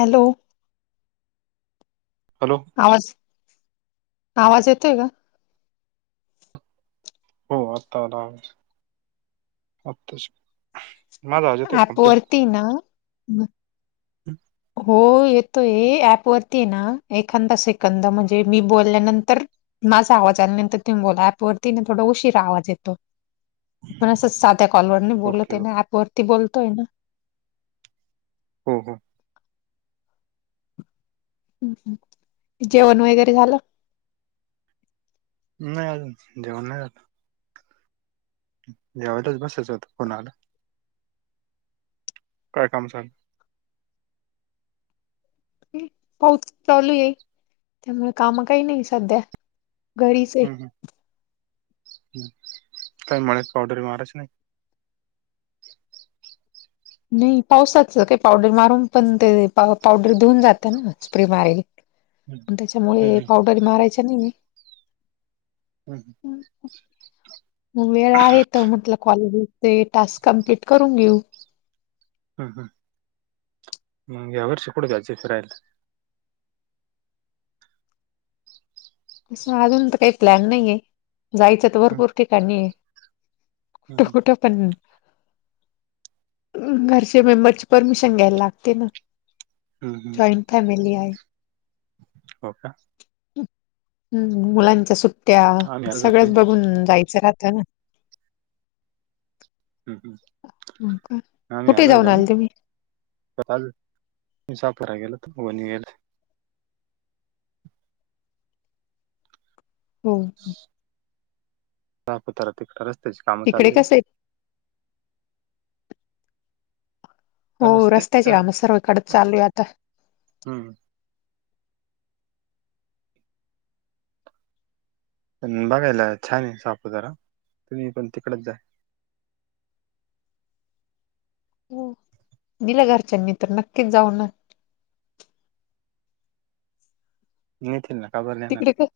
Hello. Hello. आवाज आवाज येतोय का. हो आत्ता आला आवाज. माझा आवाज येतोय कम्प्लीट ऍपवरती ना. [inaudible] हो येतोय ऍप वरती आहे ना एखादा सेकंद म्हणजे मी बोलल्यानंतर. माझा आवाज आल्यानंतर तुम्ही बोला ऍप वरतीने थोडा उशीर आवाज येतो. आपण असं साध्या कॉलवरुने बोलत ओके आहे हो ना ऍप वरती बोलतोय ना. हो हो. जेवण वगैरे झालं. नाही अजून जेवन नाही झालं. जेवायलाच बसायचं होत फोन आला. काय काम चालू आहे. पाहच चालू आहे त्यामुळे काम काही नाही सध्या घरीच आहे. ह काही मळ्यात पावडरी मारायच्या नाही. नाही पावसाच काही पावडर मारून पण ते पावडर धुऊन जातं ना स्प्रे मारल. हम्म आणि त्याच्यामुळे हम्म पावडर मारायचा नाही मी. हं हं. वेळ आहे तर म्हटलं कॉलचे ते टास्क कम्प्लीट करून घेऊ. हम्म हम् मग या वर्षी पुढे जायचं फिरायला. तसं अजून तर काही प्लॅन नाहीय जायचं तर हम्म भरपूर ठिकाणी आहे. कुठ हम्म कुठ पण. घरचे मेंबरची परमिशन घ्यायला लागते ना. हम्म हम्म जॉईंट फॅमिली आहे. हो का. हम् मुलांच्या सुट्या आम्ही आलो जाऊ सगळंच बघून जायचं राहतं ना. हम् हो का? हम् आम्ही कुठे आलोय आले जाऊन. तुम्ही? काल [inaudible] हो. दहापतारा तिकडडे रस्त्याची कामं तिकडे चालली. कसं आहे? हो रस्ते रस्त्याचे तर- कामं सर्व इकडंच चालू आहे आता. हम्म. पण बघायला छान आहे सापुतारा तुम्ही पण तिकडच जा. हो दिलं घरच्यांनी तर नक्कीच जाऊना. नेतील ना काबर नेणार. तिकडे क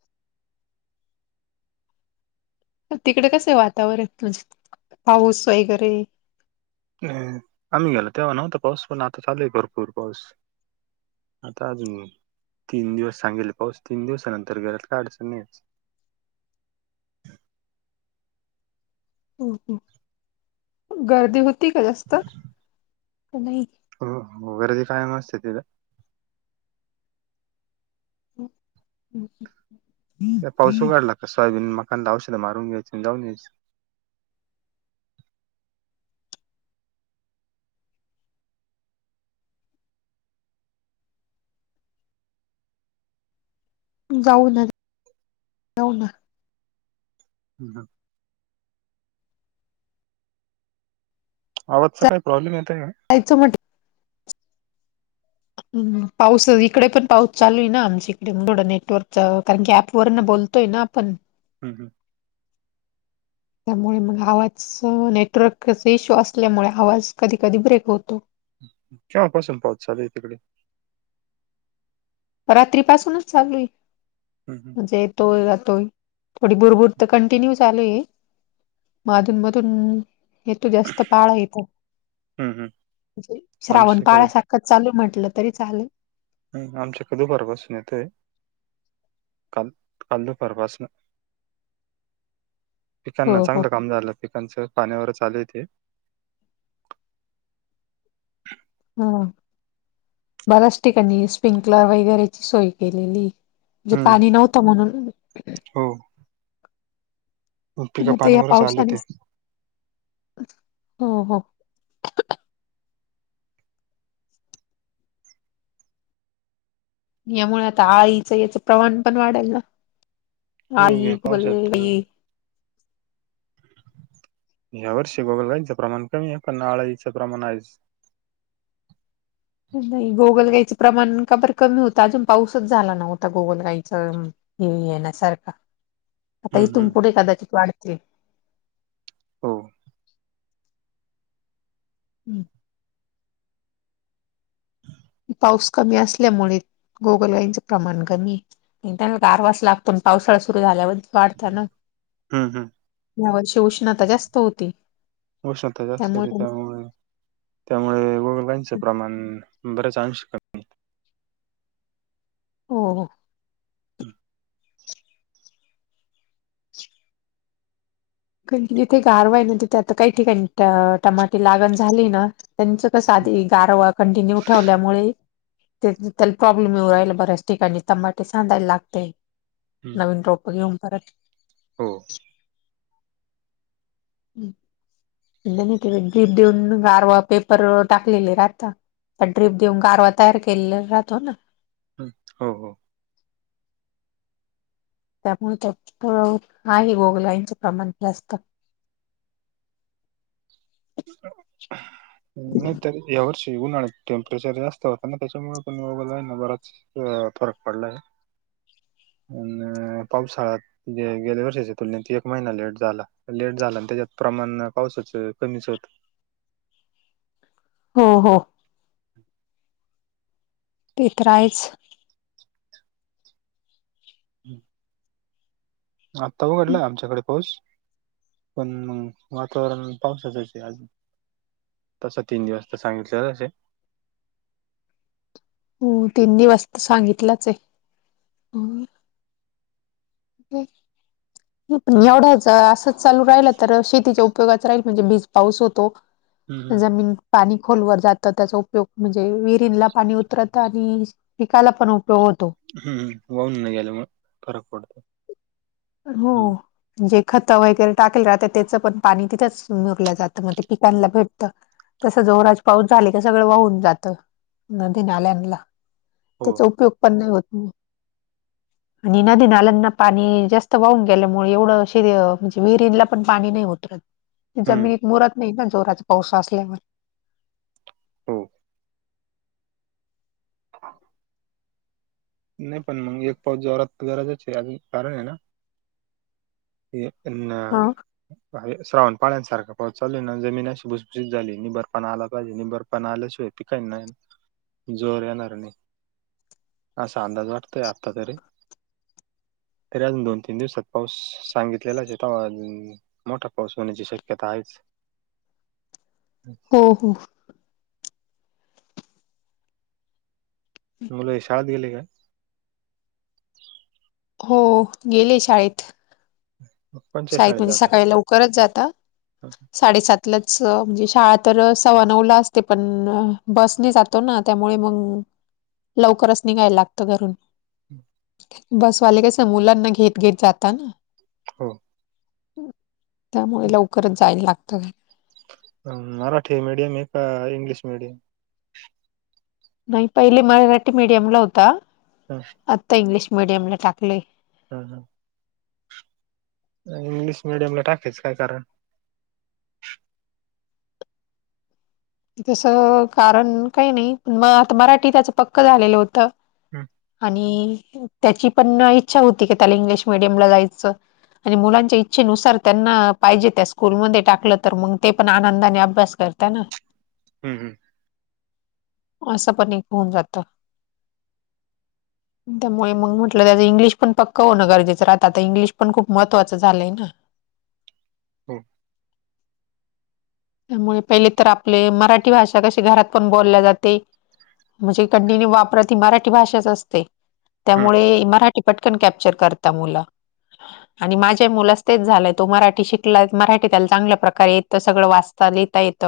तिकडे कसये वातावरण तुज पाऊस वगैरे. अ आम्ही गेलो तेव्हा नव्हता पाऊस पण आता चालूये भरपूर पाऊस. आता अजून तीन दिवस सांगेल ये पाऊस तीन दिवसानंतर घरात काय अडचणीच. हम्म हम्म गर्दी होती का जास्त नाही. हो हो गर्दी कायम असते तिथ. हम्म हम्म हम्म. पाऊस उघडला का सोयाबीन मकांना औषध मारून घ्यायचं आणि जाऊन यायचं. जाऊ ना जाऊ ना. अ हां. आवाजचा काय प्रॉब्लेम येतय का? आईच म्हट हम्म पाऊस इकडे पण पाऊस चालू आहे ना आमच्या इकडे थोडं नेटवर्क कारण की ऍप वरना बोल तो येना आपण. हम्म हम्म. त्यामुळे मग आवाज नेटवर्कचा इश्यू असल्यामुळे आवाज कधी कधी ब्रेक होतो. केव्हा पासून पाऊस चालु आहे तिकडे? रात्री पासूनच चालूये. हम्म हम्म. म्हणजे येतोय जातोय थोडी भुरभुर तर कंटिन्यू चालू आहे. म अधून मधून हीते जास्त पाळा येता येत हम्म, हम्म. म्हणजे श्रावण आमच्याकडे पाळ्या सारख क चालू म्हंटलं तरी चालेल. नाही आमच्याकड दुपार पासून येतोय. काल काल दुपार पासन हो पिकांना हो चांगलं काम झालं पिकांचं पाण्यावर चालुये ते. हा बऱ्याच ठिकाणी स्प्रिंकल वगैरेची सोय केलेली ये म्हणजे हम्म पाणी नव्हतं म्हणून. हो. पिकं म ते या पाण्यावरच आले ते पावसानीच हो हो. यामुळे आता अळीच याच प्रमाण पण वाढेल ना हो अळी या पावसात गोगलगायी या वर्षी गोगलगाईचं प्रमाण कमी आहे पण आळाईचं प्रमाण आहेच. नाही गोगलगाईचं प्रमाण काबर कमी होतं अजून पाऊसच झाला नव्हता गोगलगाईचं हे येण्या सारखा आता हम्म हम्म इथून पुुठे कदाचित वाढतील. हो. हम्म. पाऊस कमी असल्यामुळे गोगलगाईनचं प्रमाण कमी आहे. त्यांना गारवाच लागतो ना पावसाळा सुरू झाल्यावर वाढता ना हम्म हम्म ह्या वर्षी उष्णता जास्त होती. उष्णता जास्त होती त्यामुळे त्यामुळ त्यामुळे गोगलगाईनचं प्रमाण बरेच अंश क हो हो. हम्म. कारण कि जिथे गारवाय ना तिथे आता काही ठिकाणी टमाटे लागण झाले ना त्याचं कसं हम्म आधी गारवा कंटिन्यू ठेवल्यामुळे ते त्याला प्रॉब्लेम येऊ राहिले बऱ्याच ठिकाणी टमाटे साडायला लागतय. हम्म, नवीन रोप घेऊन परत हो. हम्म. [unintelligible] गारवा पेपर टाकलेलाय आता [unintelligible] कारवा तयार केलेला राहतो ना हम्म हो हो. [unintelligible] प्रमाण जास्त मी तर या वर्षी उन्हाळ्यात टेम्परेचर जास्त होत ना तेच्यामुळे पण गोगलगाईना बराच फरक पडलाय. अन पावसाळ्यात गे गेल्या वर्षाच्या तुलनेत एक महिना लेट झाला पण लेट झाला आणि तेच्यात प्रमाण पाऊसचे कमीच होत. हो हो. हम. ते तर आहेच. हम. आत्ता उघडला आमच्याकडे पाऊस पण मग वातावरण पाऊसाचेच हाय आजुन तस तीन जास्त सांगितले [unintelligible] हम्म तीन दिवस त सांगितलंचय हम्म. बरं. पण एवढंचा असंच चालू राहिल तर शेतीच्या उपयोगातच राहील म्हणजे बीज पाऊस होतो. हम्म जमीनीत पाणी खोलवर जातं त्याचा उपयोग म्हणजे विहिरींला पाणी उतरतं आणि पिकाला पण उपयोग होतो. हम्म वाहून न गेल्यामुळ फरक पडतो. हम्म हो. जे खतं वगर‍े टाकलं राहत त्याचं पण पाणी तिथंच मुरलं जातं मग ते पिकांना भेटतं. तसं जोराज पाऊस झाले का सगळं वाहून जातं नदी नाल्यांला हो त्याचा उपयोग पण नाही होत ना आणि नदी नाल्याना पाणी जास्त वाहून गेल्यामुळे एवढं अशी म्हणजे विहिरींला पण पाणी नाही उतरतं हम्म जमिनीत मुरत नाही ना जोराचे पाऊस असल्यामुळे हो. नाही पण मग एक पाऊस जोरात [unintelligible] हे पण हा बाहेर श्रावण पाळ्यांसारखा पाऊस चालूय ना जमीन अशी भुसभुशीत झाली निबरपणा आला पाहिजे निबर पा आल्याशिवाय पिकांयच नाही ना जोवर येणारं नाही. असा अंदाज वाटतोय आत्ता तरी तरी अजून दोन तीन दिवसात पाऊस सांगितलेला [unintelligible] मोठा पाऊस होण्याची शक्यता आहेच. हम्म‌. ‌‍ हो हो. मुलं शाळेत गेली का? हो- गेले शाळेत. कोणच्या शाळेत म्हणजे जाता सकाळी लवकरच जाता साडेसात लाच म्हणजे शाळा तर सव्वा नऊला असते पण- बसने जातो ना त्यामुळे मग लवकरच निघायला लागतं घरून. [inaudible] बस वाले कस मुलांना घेत घेत जाता ना. हो. त्यामुळे लवकरच जायला लागत. अम्म -मराठी मीडियम एका इंग्लिश मीडियम? नाही पहिकी मराठी मीडियमला होता. हम्म. आत्ता इंग्लिश मिडियमला टाकलंय. हा- हा. इंग्लिश मिडियम ला टाकाचय काय कारण? तस कारण काही नाही प म आता मराठी त्याच पक्क झालेलं होत. हं, आणि त्याची पण इच्छा होती की, त्याला इंग्लिश मिडियमला जायचं. आणि मुलांच्या इच्छेनुसार त्यांना पाहिजे त्या स्कूलमध्ये टाकलं तर मग ते पण आनंदाने अभ्यास करता ना. हम् हम्. असं पण एक होऊन जात. त्यामुळे मग म्हटल त्याचं इंग्लिश पक्क होणं गरजेचं राहत-आता इंग्लिश पण खूप महत्वाचं झालंय ना. हो. त्यामुळे पहिले तर आपले मराठी भाषा कशी घरात पण बोलल्या जाते. म्हणजे कंटिन्यू वापरत ही मराठी भाषेच असते, हं, त्यामुळे मराठी ती पटकन कॅप्चर करता मुल. आणि माझ्या मुलास तेच झालंय तो मराठी शिकलाय मराठी त्याला चांगल्या प्रकारे येत सगळं वाच ता लिहिता येत.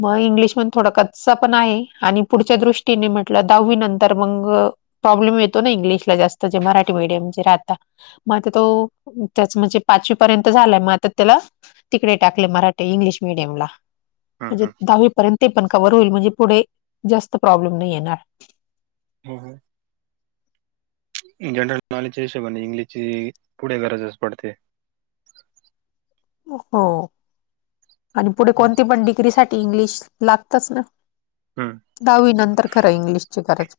मग इंग्लिश पण थोडा कच्चा पण आहे आणि पुढच्या दृष्टीने म्हटलं दहावी नंतर मग प्रॉब्लेम येतो ना इंग्लिश ला जास्त जे मराठी मीडियम जे राहात. म -आता तो त्याच म्हणजे पाचवी पर्यंत झालाय म आता त्याला तिकडे टाकले मराठी इंग्लिश मिडयमला हं, म्हणजे हं, दहावीपर्यंत ते पण कवर होईल म्हणजे पुढे जास्त प्रॉब्लेम नाही येणार. [unintelligible] जनरल नॉलेजच्या हिशोबाने इंग्लिशची पुढे गरजच पडते. हो आणि पुढे हं, कोणती पण डिग्री साठी इंग्लिश लागतच ना. हं. दहावी नंतर खरं इंग्लिशची गरज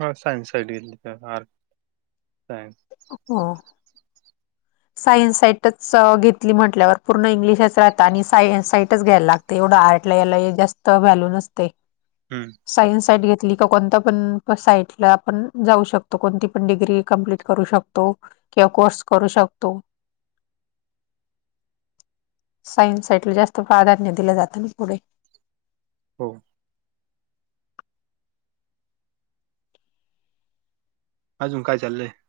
हा सायन्स साईडली आर्ट सायन्स हा. सायन्स साईटच घेतली म्हटल्यावर पूर्ण इंग्लिशच राहात आणि सायन्स साईटच घ्यायला ते एवढ आर्टला याला जास्त व्हॅल्यू नसते. हम्म. सायन्स साईट घेतली का कोणत पण साईटला आपण जाऊ शकतो कोणती पण डिग्री कंप्लीट करू शकतो किंवा कोर्स करू शकतो. सायन्स साईट जास्त प्राधान्य दिलं जातं ना पुढे. हो. अजून काय चाललं आहे.